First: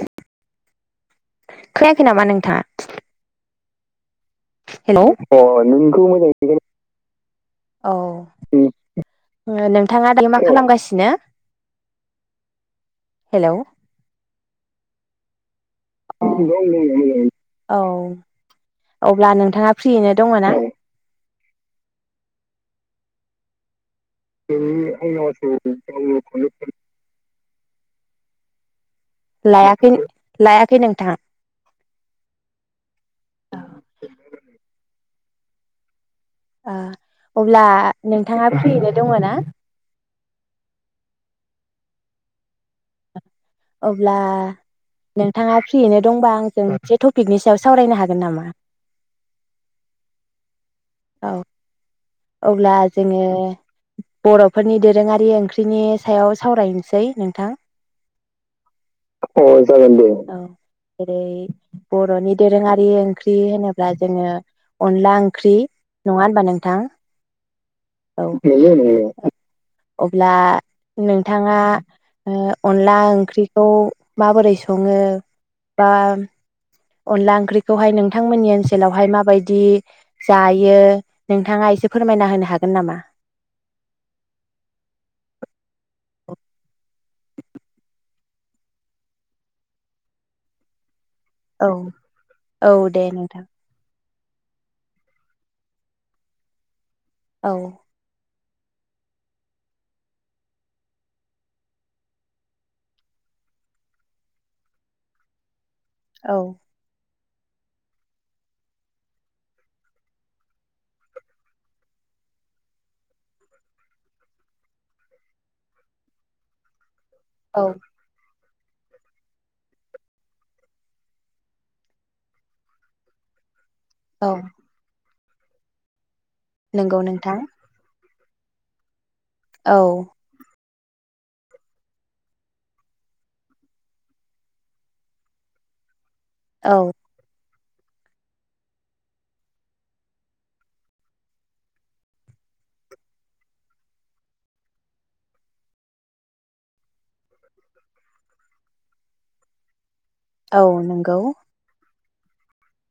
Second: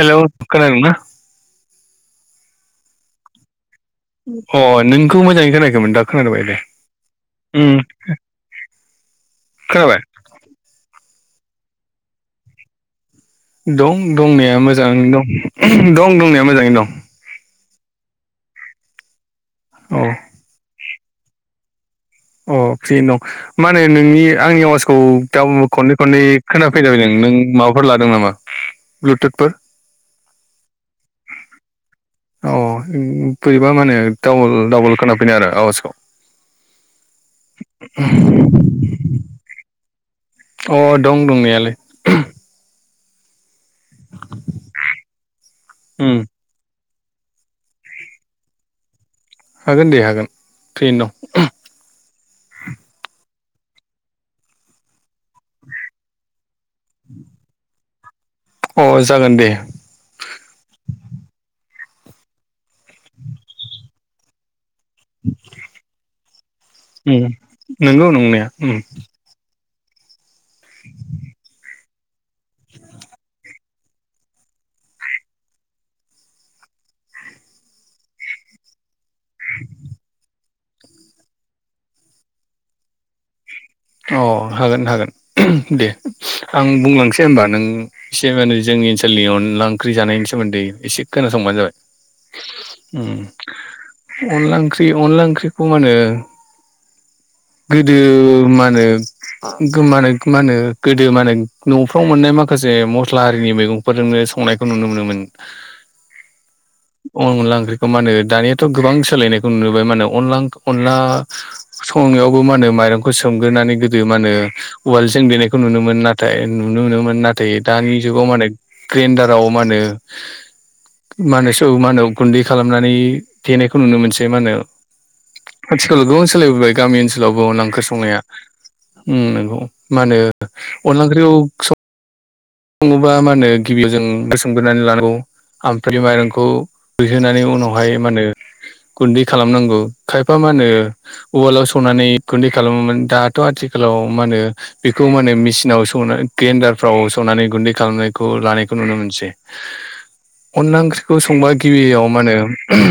हेल खोनादोंना? था [unintelligible] अ हेल नों नोंखौ मोजाङै खोनायाखैमोन दा नोंनिखौ खोनाबाय दे मोजां [unintelligible] उम औ खोनाबाय नोंथाङा दायो मा खालामगासिनो? हेलौ दं दंनाया मोजाङैनो दं दं दंनाया मोजाङैनो दं। औ अब्ला नोंथाङा औ फ्रिनो दङ ना? अ फ्रियै नो दं माने नोंनि आंनि आवाजखौ ग खननै खनै खोनाफै जाबाय नों नों माबाफोर लादो। दं नामा। ब्लुथुथफोर लायाखै लायाखै नोंथाङा। औ बोरैबा माने डाबल डाबल खानाफैदोआरो आवाजखौ। अब्ला नोंथाङा फ्रिनो दङ ना? अ दं दंनायालाय। अब्ला नोंथाङा फ्रियैनो उम दंबा आंजों। बे टपिकनि सायाव सावरायनो हागोन नामा? हागोन दे हागोन फ्रियैनो औ दं। अब्ला जोङो बर'फोरनि दोरोङारि ओंख्रिनि सायाव सावरायनोसै नोंथां। दं जागोन अ दे जागोन दे। बर'नि दोरोङारि ओंख्रि होनोब्ला जोङो अनला ओंख्रि नङा होनबा नोंथां उम नंगौ नंनाया औ। उम अब्ला नोंथाङा अनला ओंख्रिखौ माबोरै सङो बा अनला ओंख्रिखौहाय नोंथांमोननि ओनसोलावहाय बेावहाय माबायदि जायो नोंथाङा एसे फोरमायना होनो हागोन नामा? अ हागोन हागोन दे आं बुंलांसै होमबा नों एसे माने जों नि ओनसोलनि अनला ओंख्रि जानायनि सोमोन्दै एसे खोनासंबानो औ जाबाय औ दे उम। नोंथां अनला ओंख्रि अनला ओंख्रिखौ मा होनो औ गोदो नो गोमानायखौ मा होनो गोदो माने न'फ्राव मोननाय माखासे मसला हारिनि मैगंफोरजोंनो संनायखौ नुनो मोनोमोन। औ। अन अनला ओंख्रिखौ मा होनो दानियाथ' गोबां सोलायनायखौ नुुबाय मा होनो अनलां अनला सं संयावबो मा होनो माइरंखौ सोम नानै गोदो मा होनो उवाल जों देनायखौ नुनो मोन नाथाय नुनो मोनो मोन नाथाय औ दानि जुगाव मा होनो ग्रेन्दाराव मा होनो मा होनो सो मा होनो गुन्दै खालामनानै जेने खौ नुनो मोनसै औ मा होनो आथिखालाव गोबां सोलायबोबाय गामि नंगौ नोंथां ओनसोलावबो ओंख्रि संनाया। उम नोंगौ औ मा होनो अनला ओंख्रिखौ सो सङोबा मा होनो गिबियाव जों गो सोमगोरनानै लानांगौ आमफाह माइरं खौ औ रुइहोनानै उनावहाय मा होनो गुन्दै खालामनांगौ खायफा मा होनो उवालाव सौनानै गुन्दै खालामोमोन दाथ' आथि खालाव मा होनो बेखौ मा होनो मेसिनाव सौनानै ग्रेन्दारफ्राव स सौनानै गुन्दै खालामनायखौ लानायखौ नुनो मोनसै औ अनला ओंख्रिखौ नंगौ संबा गिबियाव मा होनो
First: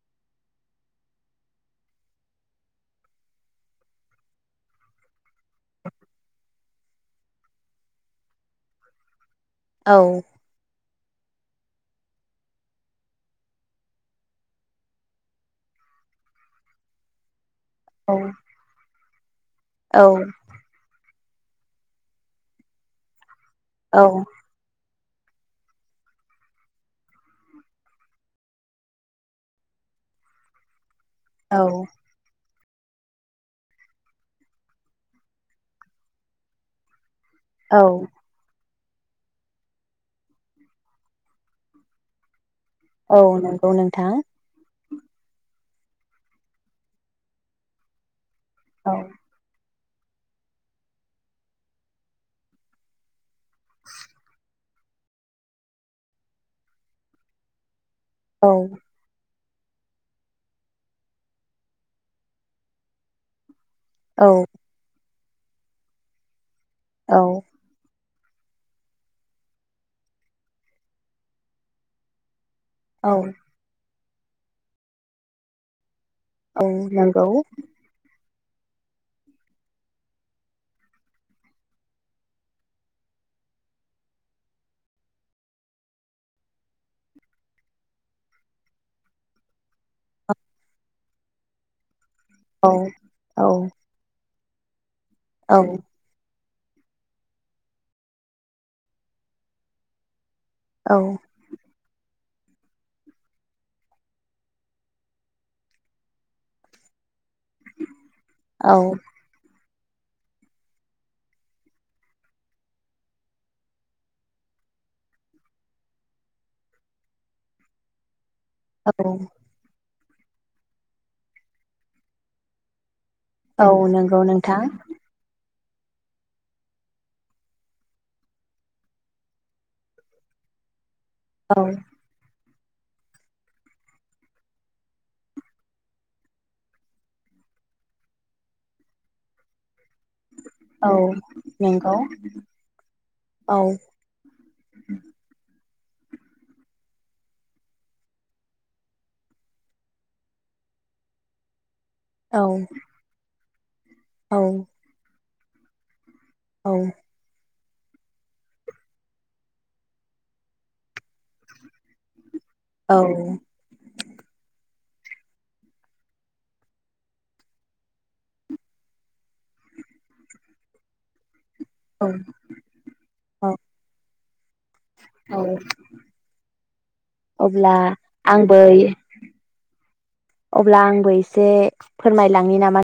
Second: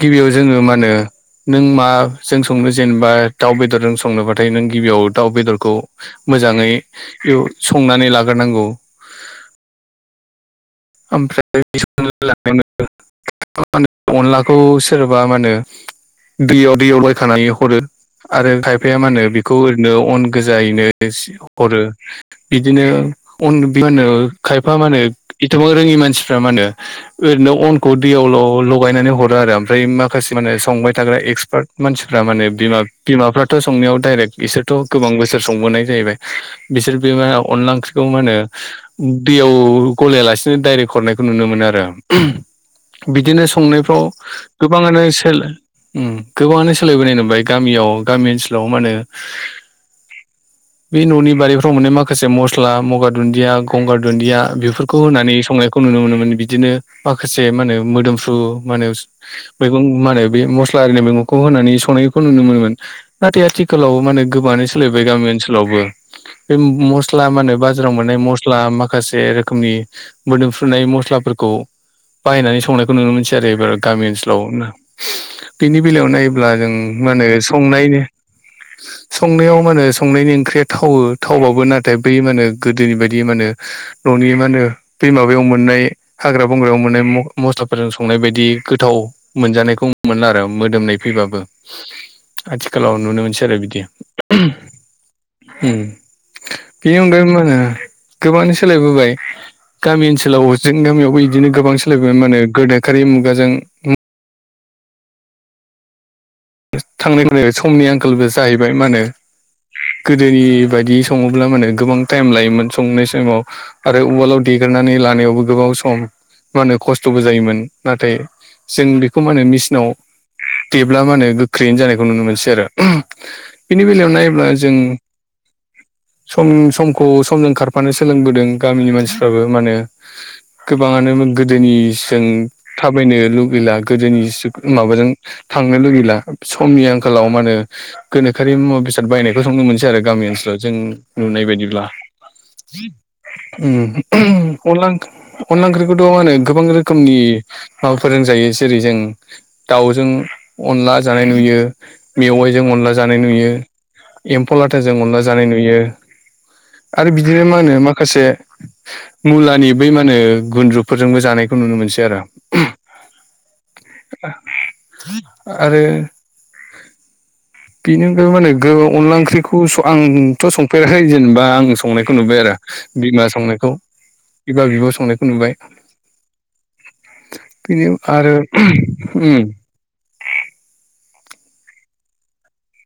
गिबियाव जोङो मा होनो नों मा जों संनो जेनेबा दाउ बेदरजों संनो बाथाय नों गिबियाव दाउ बेदरखौ मोजाङै बेव संनानै लाग्रोनांगौ औ। ओमफ्राय [unintelligible] [unintelligible] अनलाखौ सोरबा मा होनो दैयाव दैयाव बायखानानेव हरो औ आरो खायफाया मा होनो बेखौ ओरैनो औ अन गोजायैनो [unintelligible] हरो बिदिनो अन मा होनो औ खायफा मा होनो इथ'बां रोङि मानसिफ्रा मा होनो ओरैनो अनखौ दैयाव ल-लगायनानै हरो आरो ओमफ्राय माखासे मा होनो संबाय थाग्रा औ एक्सपार्ट मानसिफ्रा मा होनो बिमा बिमाफ्राथ' संनायाव दडाइरेक्ट इसोरथ' गोबां बोसोर संबोनाय जाहैबाय बिसोर बे मा अनला औ ओंख्रिखौ मा होनो दैयाव गलायालासेनो डायरेक्ट हरनायखौ नुनो मोनो आरो औ बिदिनो नंगौ संनायफ्राव नोंथां गो बाङानो सोल उम गोबाङानो सोलायबोनाय नुबाय गामियाव गामि ओनसो लाव मा होनो औ बे न'नि बारिफ्राव मोननाय माखासे मसला मगा दुन्दिया गंगार दुन्दिया बेफोरखौ होनानै संनायखौ नुनो मोनोमोन बिदिनो माखासे मा होनो मोदोमफ्रु औ मा होनो मैगं मा होनो बै मस्ला आरिनि मैगंखौ होनानै संनायखौ नुनो मोनोमोन नाथाय आथि खालाव मा होनो औ गोबाङानो सोलायबाय गामि ओनसोलावबो बे औ मस्ला मा होनो बाजाराव मोन नाय मसला माखासे रोखोमनि मोदोमफ्रुनाय मसलाफोरखौ बायनानै सं संनायखौ औ नुनो मोनसै आरो एबार गामि ओनसोलाव बिनि बिलायाव नायोब्ला औ जों मा नंगौ होनो संनाय संनायाव मा होनो संनायनि ओंख्रिया थावो थावबाबो नाथाय बै मा होनो गोदोनि बायदि मा होनो न'नि मा होनो बे माबायाव मोननाय हाग्रा बंग्रायाव मोननाय मख-मस्लाफोरजों संनाय बायदि गोथाव मोनजानायखौ मोनला आरो मोदोमनाय फैबाबो। औ आथिखालाव नुनो औ मोनसै आरो बिदि। औ उम। बेनि अनगायै मा होनो गोबाङानो सोलायबोबाय गामि ओनसो सोलाव जों गामियावबो इदिनो गोबां सोलायबोबाय मा होनो गोदो खारै मुगाजों थांनाय [unintelligible] समनि आंखालबो जाहैबाय औ मा होनो गोदोनि बायदि सङोब्ला मा होनो गोबां टाइम लायोमोन संनाय सायमाव आरो उवालाव देग्रा खारनानै लानायावबो गोबाव सम मा होनो खस्थ'बो जायोमोन नाथाय जों औ बेखौ माने मेसिनाव देब्ला म होने गोख्रैयैनो जानायखौ नुनो मोनसै आरो औ बेनि बेलायाव नंगौ नायोब्ला नोंथां जों सम समखौ समजों खारफानो सोलोंबोदों गामिनि मानसिफ्राबो माने गोबाङानो औ गोदोनि जों थाबायनो लुगैला गोदोनि माबाजों थांनो लुगैला समनि आंखालाव माने गोनोखोआरि मुवा बेसाद बायनायखौ नुनो मोनसै आरो गामि ओनसोलाव जों औ नुनाय बायदिब्ला नंगौ औ उम अनला अनला ओंख्रि खौथ' मा होनो गोबां रोखोमनि माबा फोरोंजायो जेरै जों दाउजों अनला जानाय नुयो औ मेवाइजों अनला जानाय नुयो औ एम्फौ लाथाजों अनला जानाय नुयो आरो बिदिनो मा होनो माखासे मुलानि बै मा होनो गुन्द्रुफोरजोंबो जानायखौ नुनो मोनसै आरो औ आरो बेनि अनगा माहोनो अनला ओंख्रिखौ आंथ' संफेराखै जेनेबा आं संनायखौ औ नुबाय आरो बिमा संनायखौ बिमा बिब' संनायखौ नुबाय अब्ला बिनि आरो आंबो उम अब्ला आंबो एसे फोरमायलांनि नामा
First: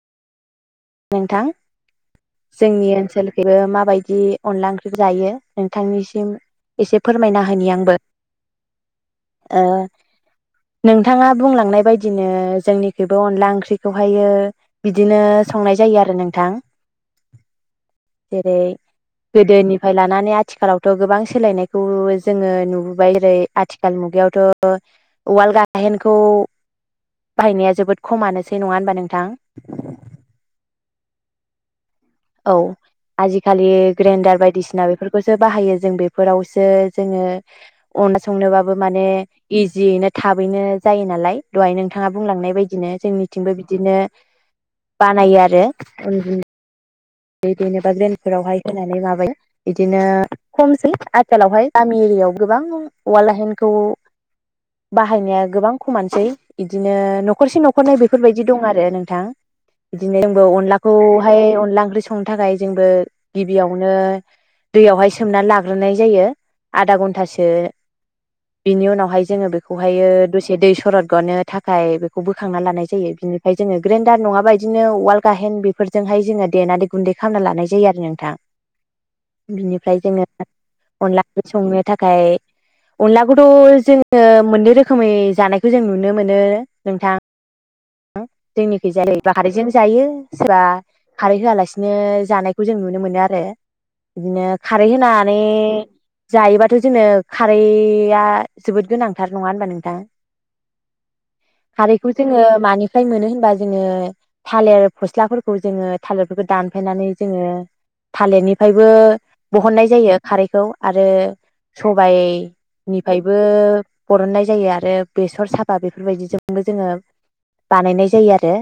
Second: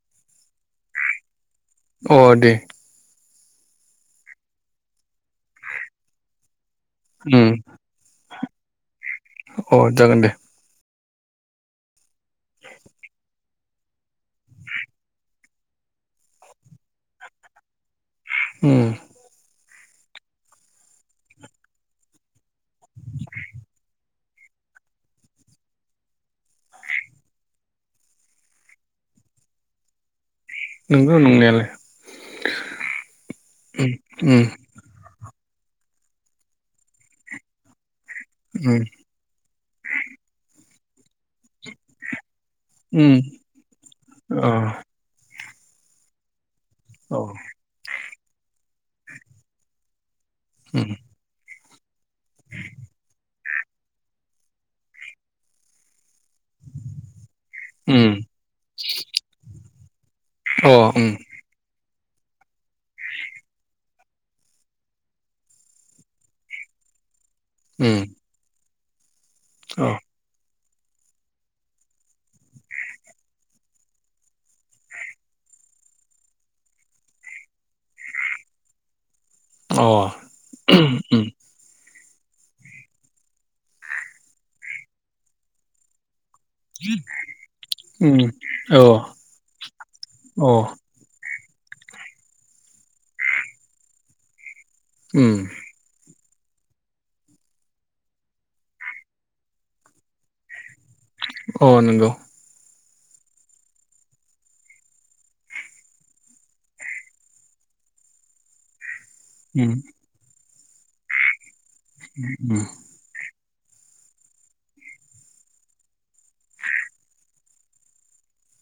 नोंथां अ दे जोंनि ओनसोल बेबो माबायदि अनला ओंख्रि जायो नोंथांनिसिम एसे उम फोरमायना होनि आंबो ओ अ जागोन दे नोंथाङा बुंलांनाय बायदिनो जोंनिखिबो अनला ओंख्रिखौहायो बिदिनो संनाय जायो आरो नोंथां जेरै उम गोदोनि फ्राय लानानै आथिखालावथ' गोबां सोलायनायखौ जोङो नुबोबाय जेरै आथिखाल मुगायावथ' उवाल गाहेइन खौ बाहायनाया जोबोद खमानोसै नङा होमबा नोंथां नंगौ नंनायालाय औ आजिखालि ग्राइनडार उम बायदिसिना बेफोरखौ सो बाहायो जों बेफोरावसो जोङो अनला संनोबाबो उम माने इजियैनो थाबैनो जायो नालाय दहाय नोंथाङा बुंलांनाय बबायदिनो उम जोंनिथिंबो बिदिनो अ बानायो आरो औ बे जेननोबा ग्रेनफोरावहाय होनानै माबायो बिदिनो खमसै उम आथिखालावहाय गामि एरियाव गोबां उवाल गाहेइनखौ बाहायनाया गोबां खमानोसै इदिनो न'खरसे न'खरनै उम बेफोरबायदि दं आरो नोंथां बिदिनो जोंबो अ उम अनलाखौहाय अनला ओंख्रि संनो थाखाय जोंबो गिबियावनो दैयावहाय सोमनानै लाग्रोनाय जायो आधा घन्टासो सो उम बिनि उनावहाय जोङो अ बेखौहायो दसे दै सरद गनो थाखाय बेखौ बोखांना लानाय जायो बिनिफ्राय जोङो ग्राइन्डार नङाबा बिदिनो उवाल गाहेइन बेफोर जोंहाय जोंङो देनानै गुन्दै खालामना लानाय जायो आरो नोंथां अ बिनिफ्राय जोङो उम अनला ओंख्रि संनो थाखाय अनलाखौथ' जोङो मोननै रोखोमै जानायखौ जों नुनो मोनो नों नोंथां उम अ जोंनिखै जायो खारैजों जायो अ सोरबा खारै होआलासिनो जानायखौ जों नुनो मोनो आरो बिदिनो खारै होनानै उम जायोबाथ' जोंङो खारैया जोबोद गोनांथार नङा होनबा नोंथां अ खारैखौ नंगौ जोङो मानिफ्राय मोनो होनबा जोङो थालिर फस्लाफोरखौ जोङो थालिरफोरखौ दानफायनानै जोङो थालिरनिफ्रायबो उम बहननाय जायो खारैखौ आरो सबाइ उम निफायबो ओ बरननाय जायो आरो बेसर साबा बेफोरबायदिजोंबो जोङो बानायनाय जायो आरो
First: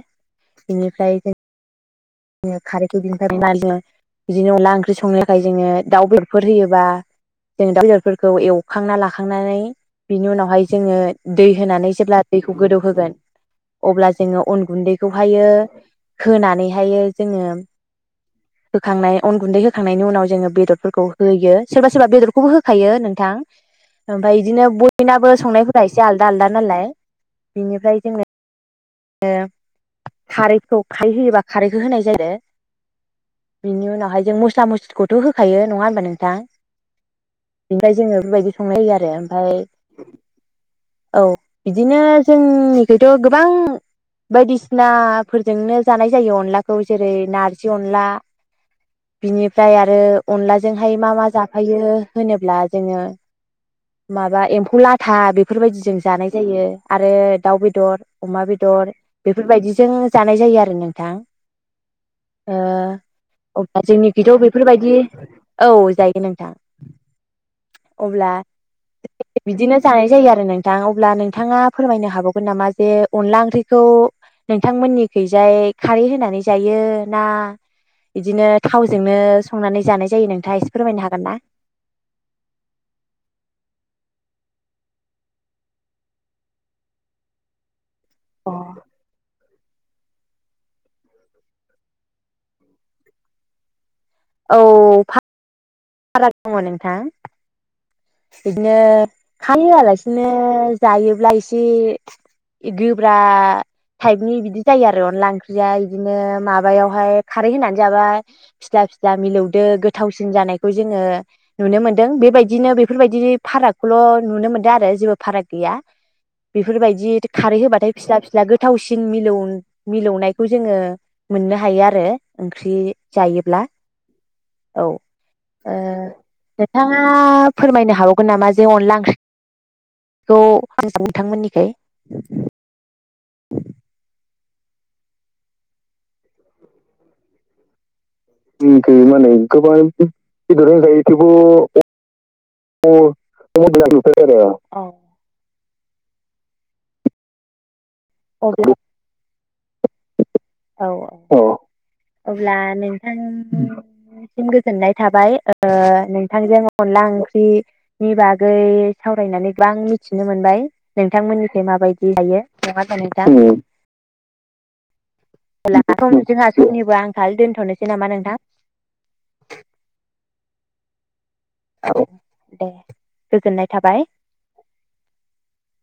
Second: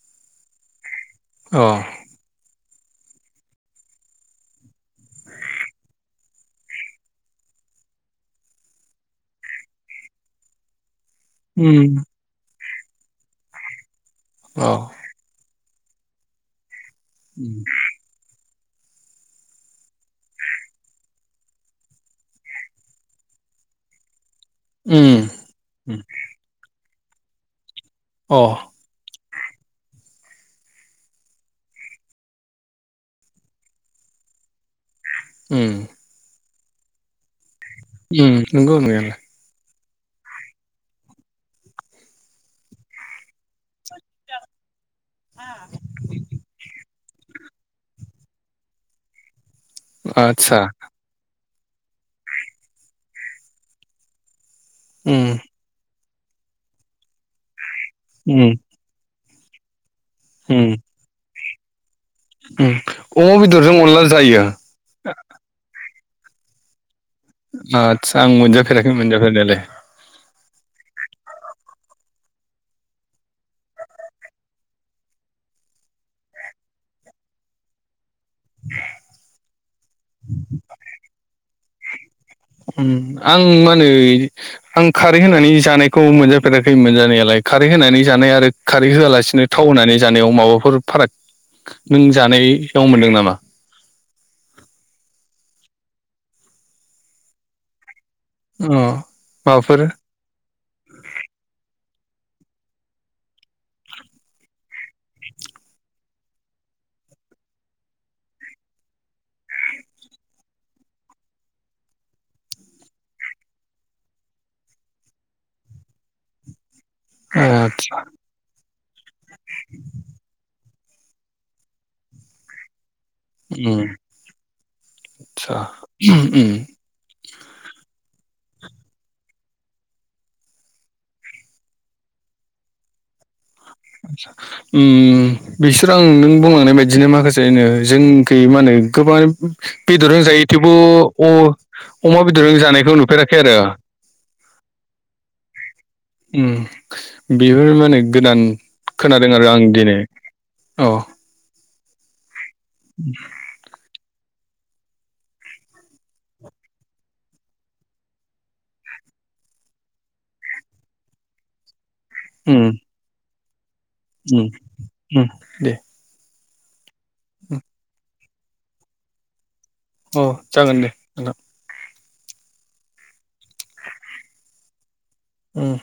बेनिफ्राय अ जों खारैखौ बिनिफ्राय अनला ओंख्रि संनो थाखाय जोङो दाउ बेदर फोर होयोबा जों दाउ बेदरफोरखौ एवखांना लाखांनानै बिनि उनावहाय जोङो दै होनानै उम अ उम जेब्ला दैखौ गोदौहोगोन अब्ला जोङो अन अ गुन्दैखौहायो होनानैहाययो जोङो उम होखांनाय अन गुन्दै होखांनायनि उनाव जोङो बेदरफोरखौ होयो सोरबा सोरबा बेदरखौबो होखायो नोंथां ओमफ्राय बिदिनो बयनाबो संनायफोरा एसे आलदा आलदा नालाय बिनिफ्राय जोङो ङो खारैखौ खारै होयोबा खारैखौ होनाय जायो आरो बिनि उनावहाय जों मस्ला मस्लिखौथ' होखायो नङा उम होमबा नोंथां? बेनिफ्राय जोङो नंगौ नंनायालाय बेबायदि संनाय जायो आरो ओमफ्राय औ बिदिनो जोंनिखौथ' गोबां बायदिसि नाफोरजोंनो जानाय जायो अनलाखौ जेरै नारजि अनला बिनि फ्राय आरो आदसा अनलाजोंहाय मा मा जा ओमफायो होनोब्ला जोङो माबा एम्फौ लाथा उम बेफोरबायदिजों जानाय जायो आरो दाउ बेदर अमा उम बे बेफोरबायदिजों जानाय जायो उम आरो नोंथां उम अमा बेदरजों अनला [unintelligible] जायो बेफोरबायदि औ जाय नोंथां आदसा अब्ला आं मोनजाफेराखै [unintelligible] मोनजाफेरनायालाय बिदिनो जानाय जायो आरो नोंथां अब्ला नोंथाङा फोरमायनो हाबावगोन नामा जे अनला ओं ओंख्रिखौ नोंथांमोननिखैजाय खारै होनानै जायो ना बिदिनो थावजोंनो संनानै जानाय जायो नोंथाङा एसे फोरमायनो हागोन ना? उम आं मा होनो आं खारै होनानै जानायखौ मोनजाफेराखै मोनजानायालाय खारै होनानै जानाय आरो खारै होआलासिनो थाव होनानै जानायाव माबाफोर फाराग नों जानाय याव मोनदों नामा? औ फा राग दङ नोंथां बिदिनो अ खारै माबाफोर होआलासिनो जायोब्ला एसे गोब्रा टाइपनि बिदि जायो आरो अनला ओंख्रिया बिदिनो माबायावहाय खारै होनानै जाबा फिस्ला स्ला मिलौदो गोथावसिन जानायखौ जोङो नुनो मोनदों बेबायदिनो बेफो बेफोरबायदि फारागखौल' नुनो मोनदों आरो जेबो फाराग गैया बेफोरबायदि खारै होबाथाय आदसा फिस्ला फिस्ला गोथ गोथावसिन मिलौ मिलौनायखौ जोङो मोननो हायो आरो ओंख्रि जायोब्ला उम औ आदसा उम नोंथाङा नो हावगोन नामा जे अनला ओंख्रि बेखौ [unintelligible] नोंथांमोननिखै ओम बिसोर आं नों बुंलांनाय बायदिनो माखासेनो जों गै मा होनो जोंनिखै गोबां माने गोबां बेदरजों जायो बेदर थेवबो होनजायो थेवबो अ-अमा बेदरजों जानायखौ नुफेराखै आरो [unintelligible] [inaudible] उम बेफोर माने गोदान अब्ला खोनादों आरो आं दिनै अ औ औ अह अब्ला नोंथां नि सिम गोजोननाय थाबाय नोंथांजों अनला ओंख्रि नि बागै सावरायनानै गोबां मिथिनो मोनबाय नोंथांमोननिथिं माबायदि जायो उम नङा होनबा नोंथां उम उम उम दे [unintelligible] जोंहा समनिबो आंखाल उम दोनथ'नोसै नामा नोंथां? औ जागोन दे नोंथां औ दे गोजोननाय थाबाय उम